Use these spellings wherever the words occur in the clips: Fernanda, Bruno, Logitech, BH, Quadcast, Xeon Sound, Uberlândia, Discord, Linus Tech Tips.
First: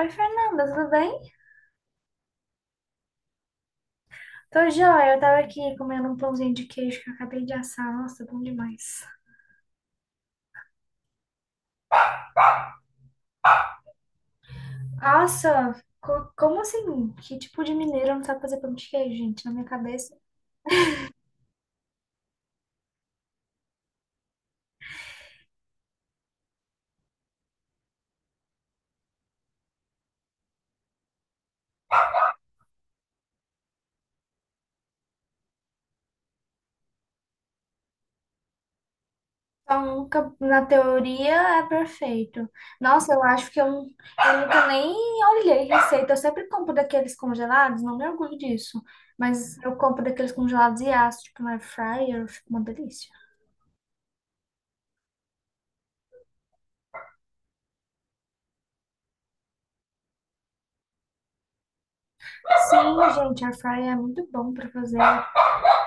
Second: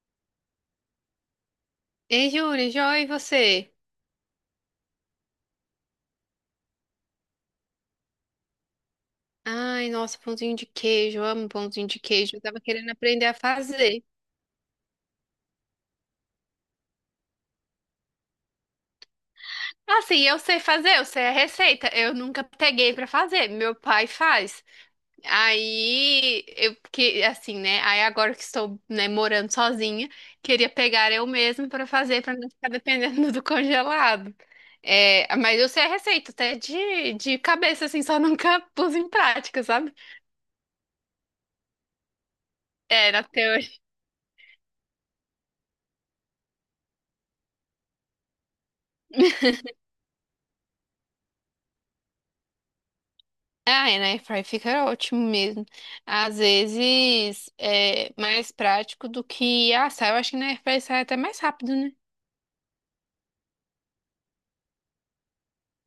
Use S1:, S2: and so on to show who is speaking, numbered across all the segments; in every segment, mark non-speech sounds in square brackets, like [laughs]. S1: Oi, Fernanda, tudo bem?
S2: Ei, Júlia, joia, e você?
S1: Tô joia, eu tava aqui comendo um pãozinho de queijo que eu acabei de assar. Nossa, bom demais.
S2: Ai, nossa, pãozinho de queijo, eu amo pãozinho de queijo. Eu tava querendo aprender a fazer.
S1: Nossa, como assim? Que tipo de mineiro não sabe fazer pão de queijo, gente? Na minha
S2: Ah,
S1: cabeça,
S2: sim, eu sei fazer, eu sei a receita. Eu nunca peguei pra fazer, meu pai faz. Aí, eu que assim, né? Aí agora que estou, né, morando sozinha, queria pegar eu mesma pra fazer, pra não ficar dependendo [laughs] do congelado. É, mas eu sei a receita, até de cabeça, assim, só nunca pus em prática,
S1: pão
S2: sabe?
S1: nunca, na teoria, é perfeito.
S2: É,
S1: Nossa, eu
S2: na
S1: acho que
S2: teoria.
S1: eu nunca nem olhei receita. Eu sempre compro daqueles congelados, não me orgulho disso. Mas eu compro daqueles congelados e asso, tipo, na air fryer, fica uma delícia.
S2: Ah, é, na airfryer fica ótimo mesmo. Às vezes é mais prático do que assar. Eu acho que na airfryer sai até mais rápido, né?
S1: Sim, gente, air fryer é muito bom pra fazer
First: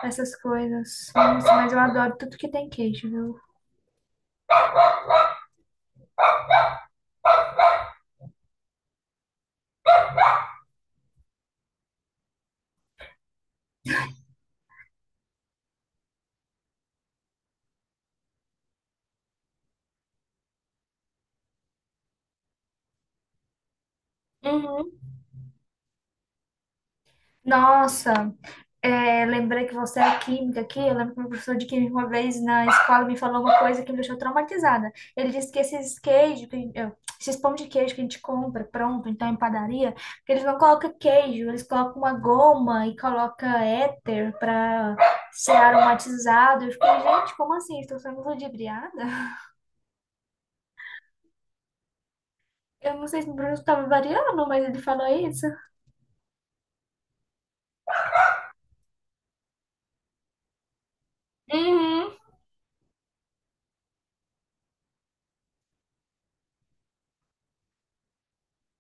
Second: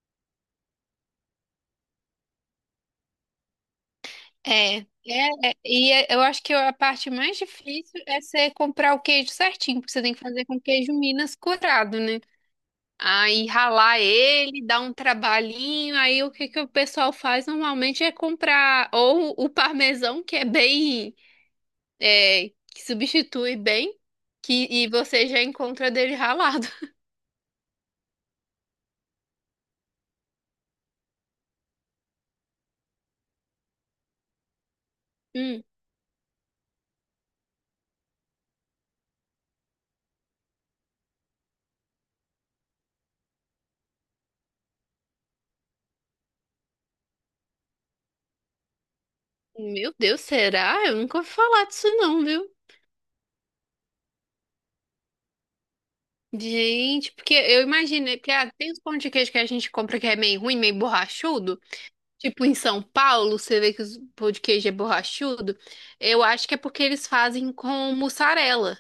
S1: essas coisas. Nossa, mas eu adoro tudo que tem queijo, viu?
S2: É, é, eu acho que a parte mais difícil é você comprar o queijo certinho, porque você tem que fazer com queijo Minas curado, né? Aí ralar ele, dá um trabalhinho. Aí o que que o pessoal faz normalmente é comprar ou o parmesão, que é bem, é, que substitui bem, que, e
S1: Uhum.
S2: você já encontra dele ralado.
S1: Nossa, é, lembrei que você é química aqui. Eu lembro que meu professor de química uma vez na escola me falou uma coisa que me deixou traumatizada. Ele disse que
S2: Hum,
S1: esses queijos, esses pão de queijo que a gente compra pronto, então em padaria, que eles não colocam queijo, eles colocam uma goma e colocam éter para ser aromatizado. Eu fiquei, gente, como assim? Estou sendo ludibriada?
S2: meu Deus, será? Eu nunca ouvi falar disso não, viu?
S1: Eu não sei se o Bruno estava variando, mas ele falou isso.
S2: Gente, porque eu imaginei, porque ah, tem os pão de queijo que a gente compra que é meio ruim, meio borrachudo.
S1: Uhum.
S2: Tipo em São Paulo, você vê que os pão de queijo é borrachudo. Eu acho que é porque eles fazem com mussarela,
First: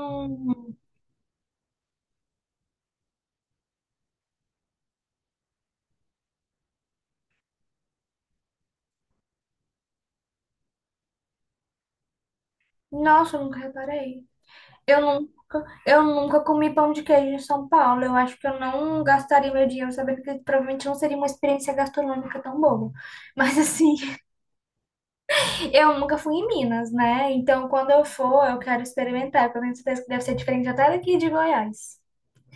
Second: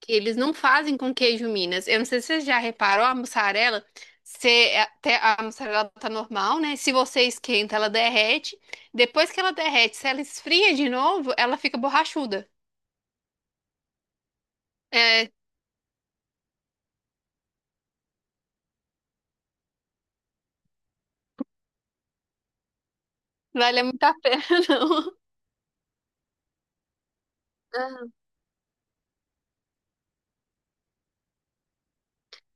S2: que eles não fazem com queijo Minas. Eu não sei se você já reparou, a mussarela, você, é, até a mussarela tá normal, né? Se você esquenta, ela derrete. Depois que ela derrete, se ela esfria de novo, ela fica borrachuda.
S1: nossa, eu nunca reparei.
S2: É,
S1: Eu nunca comi pão de queijo em São Paulo. Eu acho que eu não gastaria meu dinheiro sabendo que provavelmente não seria uma experiência gastronômica tão boa. Mas
S2: vale
S1: assim,
S2: muito a pena, [laughs] não.
S1: [laughs] eu nunca fui em Minas, né? Então, quando eu
S2: Aham.
S1: for, eu quero experimentar, porque eu tenho certeza que deve ser diferente até daqui de Goiás.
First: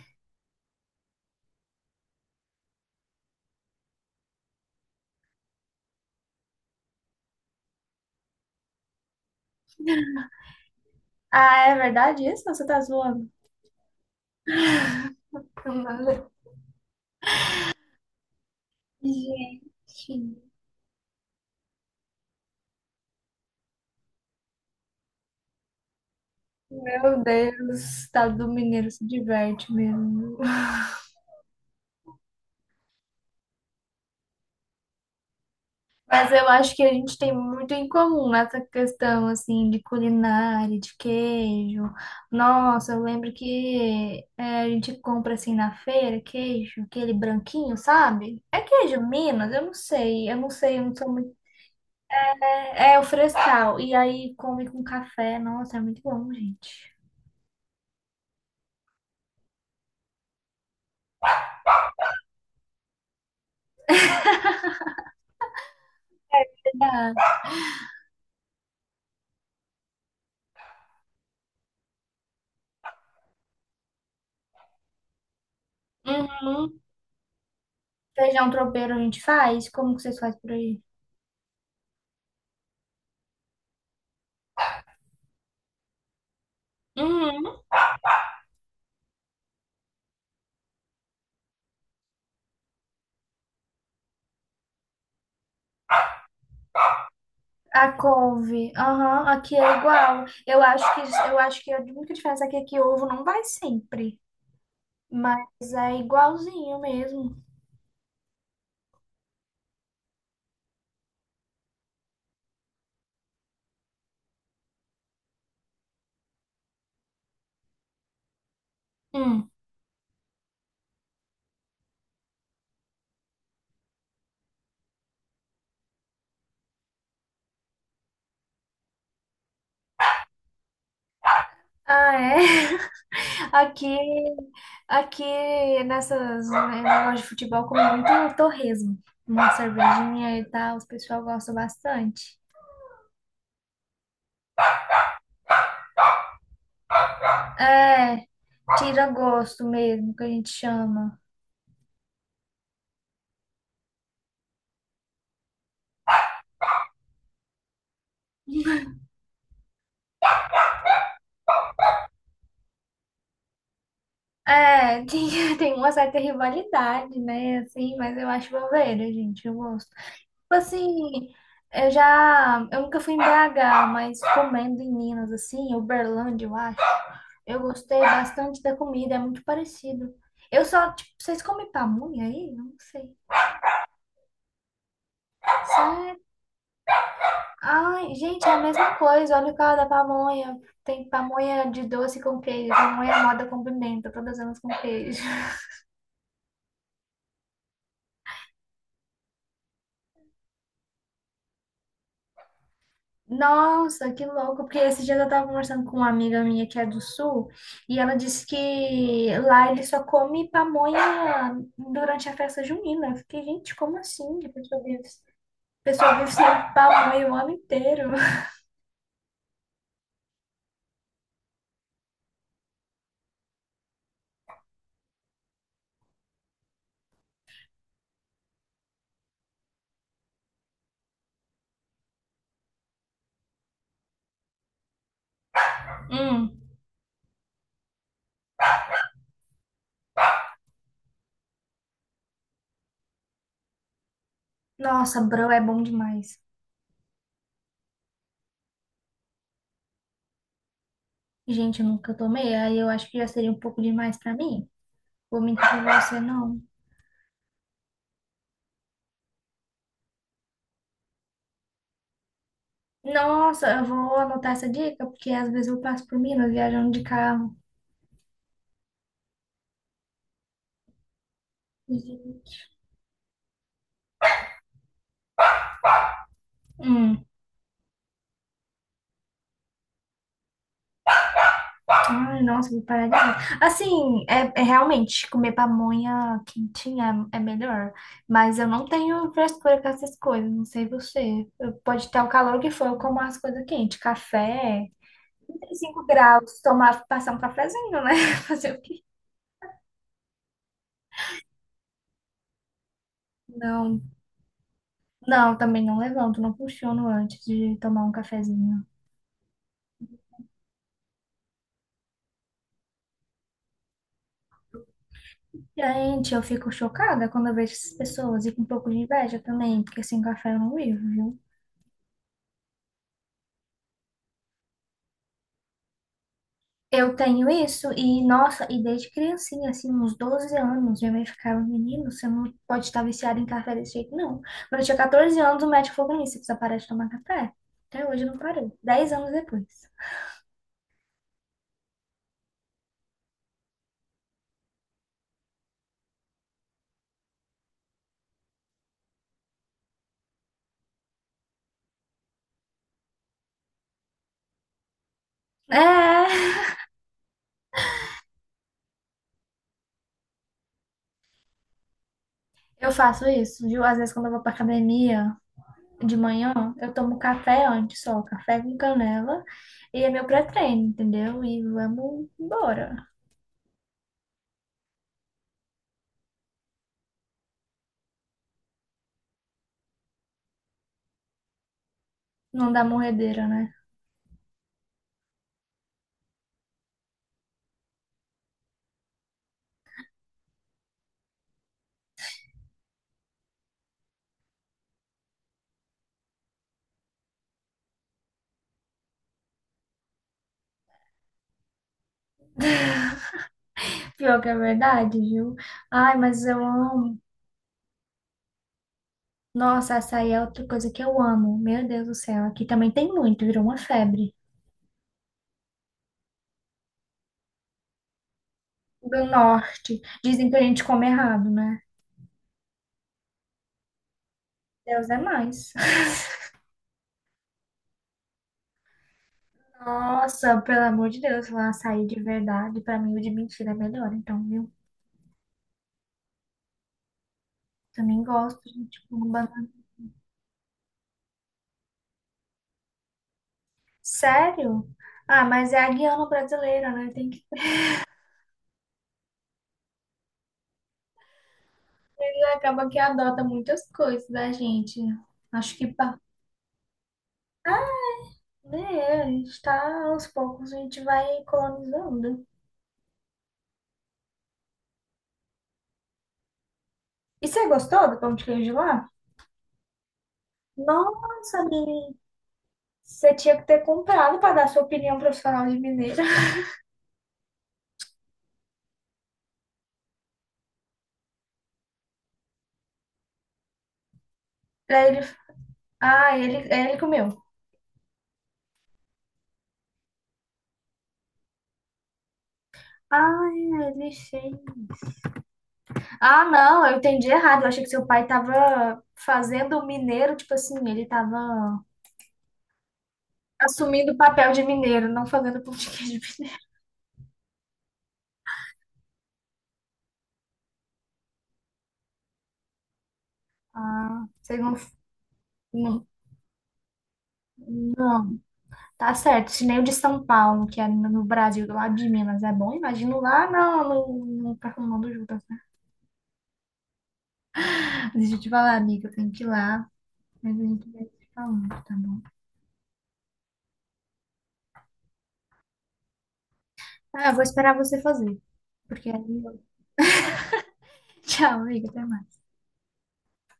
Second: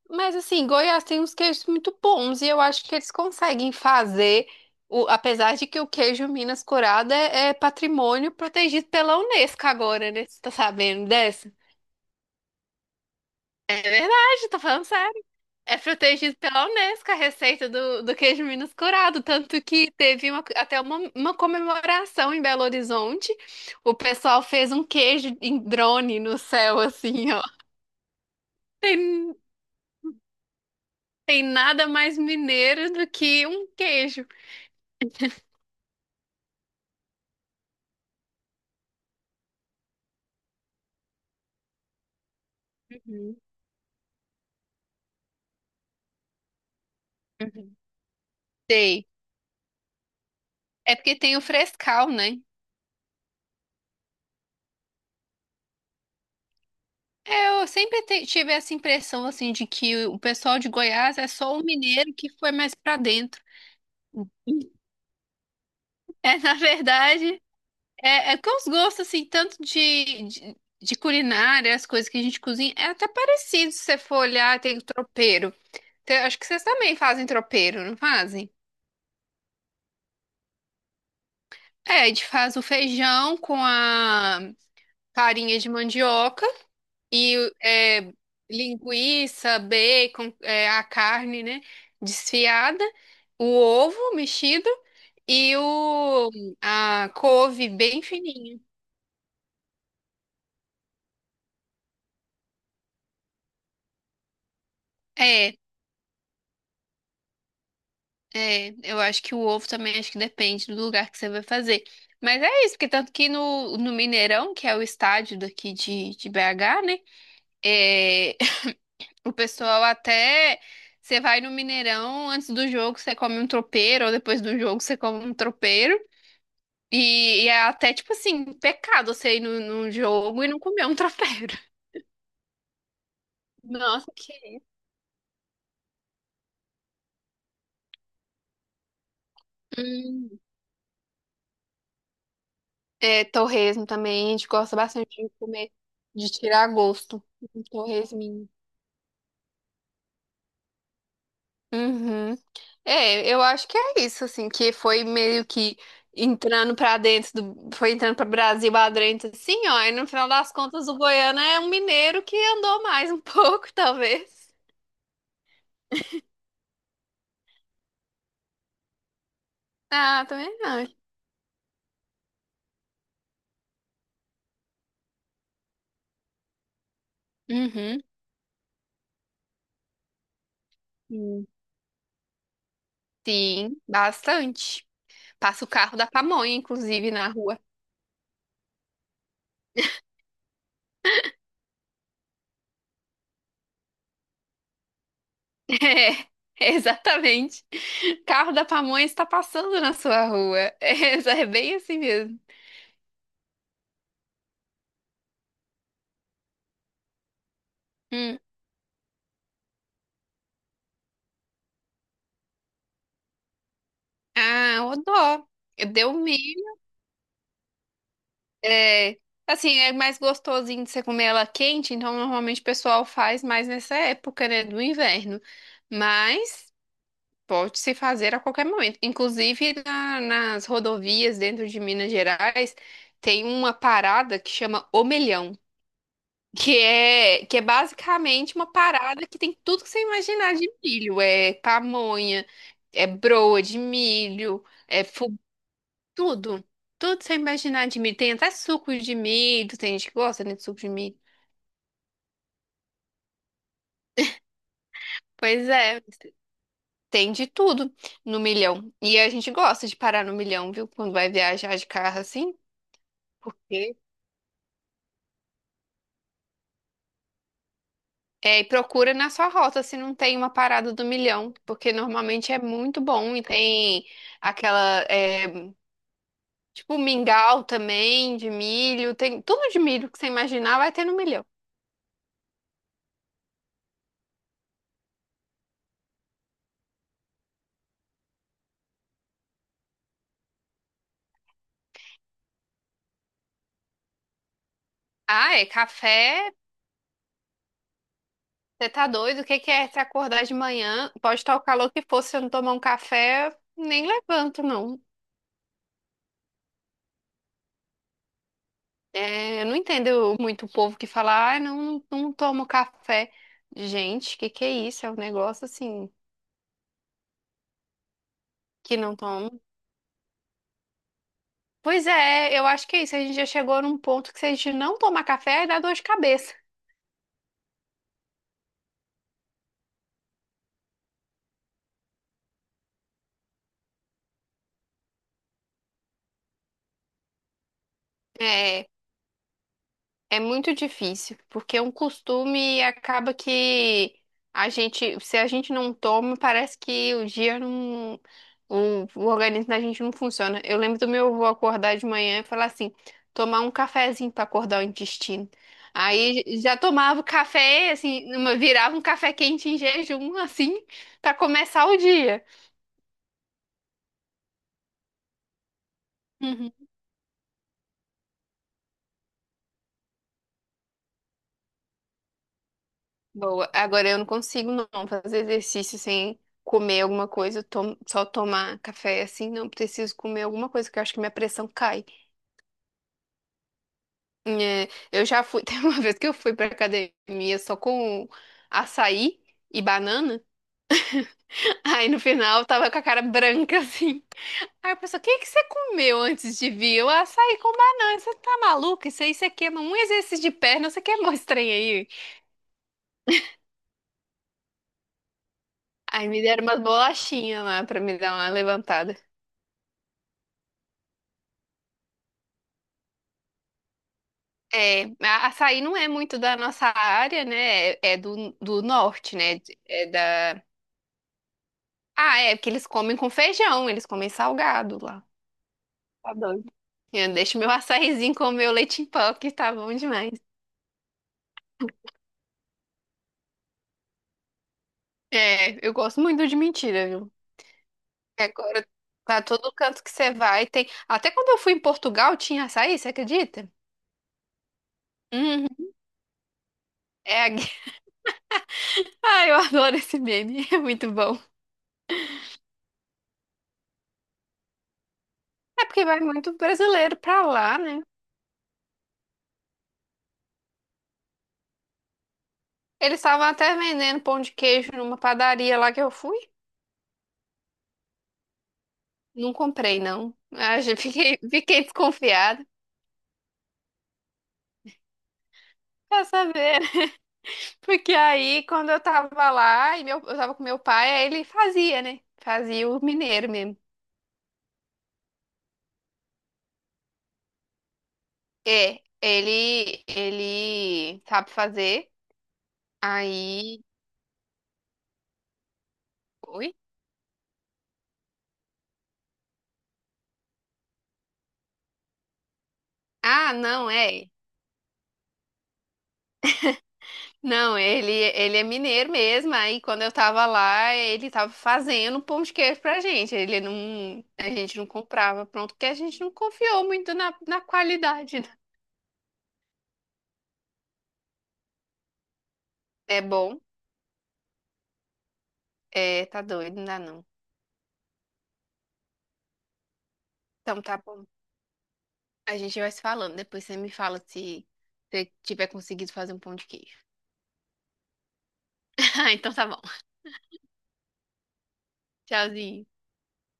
S2: Mas assim, Goiás tem uns queijos muito bons e eu acho que eles conseguem fazer, o, apesar de que o queijo Minas Curado é, é patrimônio protegido pela Unesco agora, né? Você tá sabendo dessa?
S1: Ah, é verdade isso? Ou você tá zoando?
S2: É verdade, tô falando sério. É
S1: Nada.
S2: protegido pela Unesco a receita do queijo Minas Curado, tanto que
S1: Gente,
S2: teve até uma comemoração em Belo Horizonte. O pessoal fez um queijo em drone no céu,
S1: meu
S2: assim, ó.
S1: Deus, o estado do Mineiro se
S2: Tem
S1: diverte mesmo.
S2: Tem nada mais mineiro do que um queijo.
S1: Mas eu acho que a gente tem muito em comum nessa questão, assim, de culinária, de queijo. Nossa, eu lembro
S2: Uhum.
S1: que é, a gente compra, assim, na feira, queijo, aquele
S2: Uhum.
S1: branquinho, sabe? É queijo
S2: Sei.
S1: Minas? Eu não sei, eu não sei, eu não
S2: É
S1: sou
S2: porque
S1: muito...
S2: tem o frescal, né?
S1: É, é o frescal. E aí come com café. Nossa, é muito bom, gente.
S2: É, eu sempre tive essa impressão, assim, de que o pessoal de Goiás é só o mineiro que foi mais pra dentro. É, na
S1: Verdade.
S2: verdade, é, é que os gostos, assim, tanto de culinária, as coisas que a gente cozinha, é até parecido se você for olhar, tem o tropeiro. Acho que vocês
S1: Uhum.
S2: também fazem tropeiro, não
S1: Feijão
S2: fazem?
S1: tropeiro a gente faz? Como que vocês fazem por aí?
S2: É, a gente faz o feijão com a farinha de mandioca. E
S1: Uhum.
S2: é, linguiça, bacon, é, a carne, né? Desfiada, o ovo mexido e o, a couve
S1: A
S2: bem fininha.
S1: couve, aham, aqui é igual. Eu acho que a única diferença aqui é que ovo não vai sempre,
S2: É,
S1: mas é igualzinho mesmo.
S2: é, eu acho que o ovo também acho que depende do lugar que você vai fazer. Mas é isso, porque tanto que no Mineirão, que é o estádio daqui de BH, né? É, [laughs] o
S1: Hum.
S2: pessoal até. Você vai no Mineirão, antes do jogo você come um tropeiro, ou depois do jogo você come um tropeiro. E é até, tipo assim, pecado você ir num jogo e não comer um [laughs] tropeiro.
S1: Ah, é? [laughs] Aqui,
S2: Nossa, que...
S1: aqui nessas né, negócio de futebol come muito torresmo, uma cervejinha
S2: Hum.
S1: e tal, os pessoal gosta bastante.
S2: É, torresmo também, a gente gosta bastante de comer, de tirar gosto. Um
S1: É,
S2: torresminho.
S1: tira gosto mesmo, que a gente chama.
S2: Uhum. É, eu acho que é isso, assim, que foi meio que entrando pra dentro do, foi entrando pra Brasil adentro, assim, ó, e no final das contas o Goiano é um mineiro que andou mais um [laughs] pouco, talvez.
S1: É, [laughs] tem, tem uma certa rivalidade, né, assim, mas eu acho bobeira, gente, eu gosto.
S2: Ah, também acho.
S1: Assim, eu já. Eu nunca fui em BH, mas comendo em Minas, assim, Uberlândia, eu acho. Eu gostei
S2: Uhum.
S1: bastante da comida, é muito parecido. Eu só, tipo, vocês
S2: Hum.
S1: comem pamonha aí? Não sei.
S2: Sim, bastante. Passa o carro da
S1: Sério?
S2: pamonha, inclusive, na rua.
S1: Ai, gente, é a mesma coisa. Olha o cara da pamonha. Tem pamonha de doce com queijo, pamonha moda com pimenta, todas elas com queijo.
S2: [laughs] É, exatamente. Carro da pamonha está passando na sua rua. É, é bem assim mesmo.
S1: Nossa, que louco, porque esse dia eu tava conversando com uma amiga minha que é do sul e ela
S2: Hum.
S1: disse que lá ele só come pamonha durante a festa junina. Eu fiquei, gente, como assim? A pessoa
S2: Ah, o
S1: vive, a
S2: dó. Deu
S1: pessoa vive sem
S2: milho.
S1: pamonha o ano inteiro. [laughs]
S2: É, assim, é mais gostosinho de você comer ela quente, então normalmente o pessoal faz mais nessa época, né, do inverno. Mas pode se fazer a qualquer momento. Inclusive nas rodovias dentro de Minas Gerais tem uma parada que chama Omelhão.
S1: Hum,
S2: Que é basicamente uma parada que tem tudo que você imaginar de milho. É pamonha, é broa de milho,
S1: nossa, bro, é bom demais.
S2: tudo. Tudo que você imaginar de milho. Tem até suco de milho, tem gente que gosta, né, de suco de milho.
S1: Gente, eu nunca tomei, aí eu acho que já seria um pouco demais pra mim. Vou mentir
S2: Pois
S1: pra
S2: é,
S1: você, não.
S2: tem de tudo no milhão. E a gente gosta de parar no milhão, viu? Quando vai viajar de carro assim.
S1: Nossa, eu
S2: Porque
S1: vou anotar essa dica, porque às vezes eu passo por Minas viajando de carro.
S2: é, e procura na sua rota se não tem uma parada do milhão, porque normalmente é muito bom e tem aquela é, tipo,
S1: Hum.
S2: mingau também, de milho. Tem tudo de milho que você imaginar vai ter no milhão.
S1: Ai, nossa, vou parar de comer. Assim, é, é realmente comer pamonha quentinha é, é melhor. Mas eu não tenho frescura com essas coisas, não sei você. Pode ter o calor que for, eu como as coisas quentes. Café,
S2: Ah, é
S1: 35
S2: café.
S1: graus, tomar, passar um cafezinho, né? [laughs] Fazer o
S2: Você
S1: quê?
S2: tá doido? O que que é se acordar de manhã? Pode estar o calor que for, se eu não tomar um café,
S1: Não,
S2: nem levanto, não.
S1: não, também não levanto, não funciono antes de tomar um cafezinho.
S2: É, eu não entendo muito o povo que fala, ah, não, não tomo café. Gente, que é isso? É um negócio assim
S1: Gente, eu fico chocada quando eu vejo essas pessoas e com um pouco de
S2: que não
S1: inveja
S2: tomo.
S1: também, porque sem café eu não vivo, viu?
S2: Pois é, eu acho que é isso. A gente já chegou num ponto que se a gente não tomar café, aí dá dor de cabeça.
S1: Eu tenho isso e, nossa, e desde criancinha, assim, uns 12 anos, minha mãe ficava, menino, você não pode estar viciado em café desse jeito, não. Quando eu tinha 14 anos, o médico falou pra mim, você precisa parar de tomar café. Até hoje eu não parei,
S2: É,
S1: dez anos depois.
S2: é muito difícil, porque é um costume e acaba que a gente, se a gente não toma, parece que o dia não, o organismo da gente não funciona. Eu lembro do meu avô acordar de manhã e falar assim, tomar um cafezinho para acordar o intestino. Aí
S1: É,
S2: já tomava o café, assim, virava um café quente em jejum, assim, para começar o dia.
S1: eu faço isso, viu? Às vezes quando eu vou pra academia de manhã, eu tomo café antes só, café com canela, e é meu pré-treino, entendeu? E vamos embora.
S2: Boa. Agora eu não consigo não fazer exercício sem comer alguma coisa, só tomar café assim, não preciso comer alguma coisa, que eu acho que minha pressão cai.
S1: Não dá morredeira, né?
S2: É, eu já fui, [laughs] tem uma vez que eu fui pra academia só com açaí e banana, [laughs] aí no final eu tava com a cara branca [laughs] assim. Aí eu pensei, o que que você comeu antes de vir? Eu açaí com banana, você tá maluca? Isso aí você queima um exercício de perna, você queimou esse trem aí.
S1: Pior que é verdade, viu? Ai,
S2: Aí me
S1: mas eu
S2: deram umas
S1: amo.
S2: bolachinhas lá pra me dar uma levantada.
S1: Nossa, açaí é outra coisa que eu amo. Meu Deus do céu, aqui também tem muito, virou uma febre.
S2: É, açaí não é muito da nossa área, né? É, é do
S1: Do
S2: norte, né?
S1: norte,
S2: É
S1: dizem que a
S2: da...
S1: gente come errado, né?
S2: Ah, é, porque eles comem com feijão, eles comem salgado
S1: Deus é
S2: lá.
S1: mais.
S2: Tá
S1: [laughs]
S2: doido. Eu deixo meu açaizinho com meu leite em pó, que tá bom demais.
S1: Nossa, pelo amor de Deus, lá açaí de verdade, pra mim o de mentira é melhor, então, viu?
S2: É, eu gosto muito de mentira, viu?
S1: Também
S2: E
S1: gosto,
S2: agora,
S1: gente, com
S2: pra
S1: banana.
S2: todo canto que você vai, tem. Até quando eu fui em Portugal, tinha açaí, você acredita?
S1: Sério? Ah, mas é
S2: Uhum.
S1: a guiana brasileira, né? Tem
S2: É,
S1: que
S2: [laughs] ai, eu adoro esse meme, [laughs] é muito bom.
S1: ele acaba que adota muitas coisas da gente. Acho
S2: É
S1: que
S2: porque
S1: pá,
S2: vai muito brasileiro pra lá, né?
S1: né, a gente tá aos poucos, a gente vai colonizando.
S2: Eles estavam até vendendo pão de queijo numa padaria lá que eu fui.
S1: E você gostou do pão de queijo lá?
S2: Não comprei, não. Ah, já [laughs] fiquei,
S1: Nossa,
S2: fiquei
S1: menina.
S2: desconfiada.
S1: Você tinha que ter comprado para dar sua opinião profissional de mineira.
S2: Quer
S1: [laughs]
S2: saber? [laughs] Porque aí, quando eu tava lá, e meu, eu tava com meu pai, aí ele fazia, né? Fazia o mineiro mesmo.
S1: Aí ele, ah, ele comeu.
S2: É, ele sabe fazer.
S1: Ah,
S2: Aí.
S1: ele sim. Ah,
S2: Oi?
S1: não, eu entendi errado. Eu achei que seu pai tava fazendo o mineiro, tipo assim, ele tava
S2: Ah, não,
S1: assumindo o
S2: é.
S1: papel de mineiro, não fazendo pão de queijo. [laughs]
S2: Não, ele é mineiro mesmo. Aí quando eu tava lá, ele tava fazendo um pão de queijo pra gente. Ele não,
S1: Ah,
S2: a
S1: você
S2: gente não comprava pronto, porque a
S1: não,
S2: gente não confiou muito na
S1: não.
S2: qualidade, né?
S1: Tá certo. Se nem o de São Paulo, que é no Brasil, do lado de Minas, é bom. Imagino
S2: É
S1: lá,
S2: bom,
S1: não, no, no, no, no, no,
S2: é, tá doido, não dá não.
S1: deixa eu te falar, amiga, eu tenho que ir lá, mas a
S2: Então
S1: gente
S2: tá
S1: vai
S2: bom.
S1: se falando, tá bom?
S2: A gente vai se falando. Depois você me fala se você tiver conseguido fazer um pão de queijo.
S1: Ah, eu vou esperar você fazer. Porque
S2: [laughs]
S1: aí
S2: Ah, então
S1: eu...
S2: tá bom.
S1: [laughs] Tchau, amiga, até mais.
S2: Tchauzinho.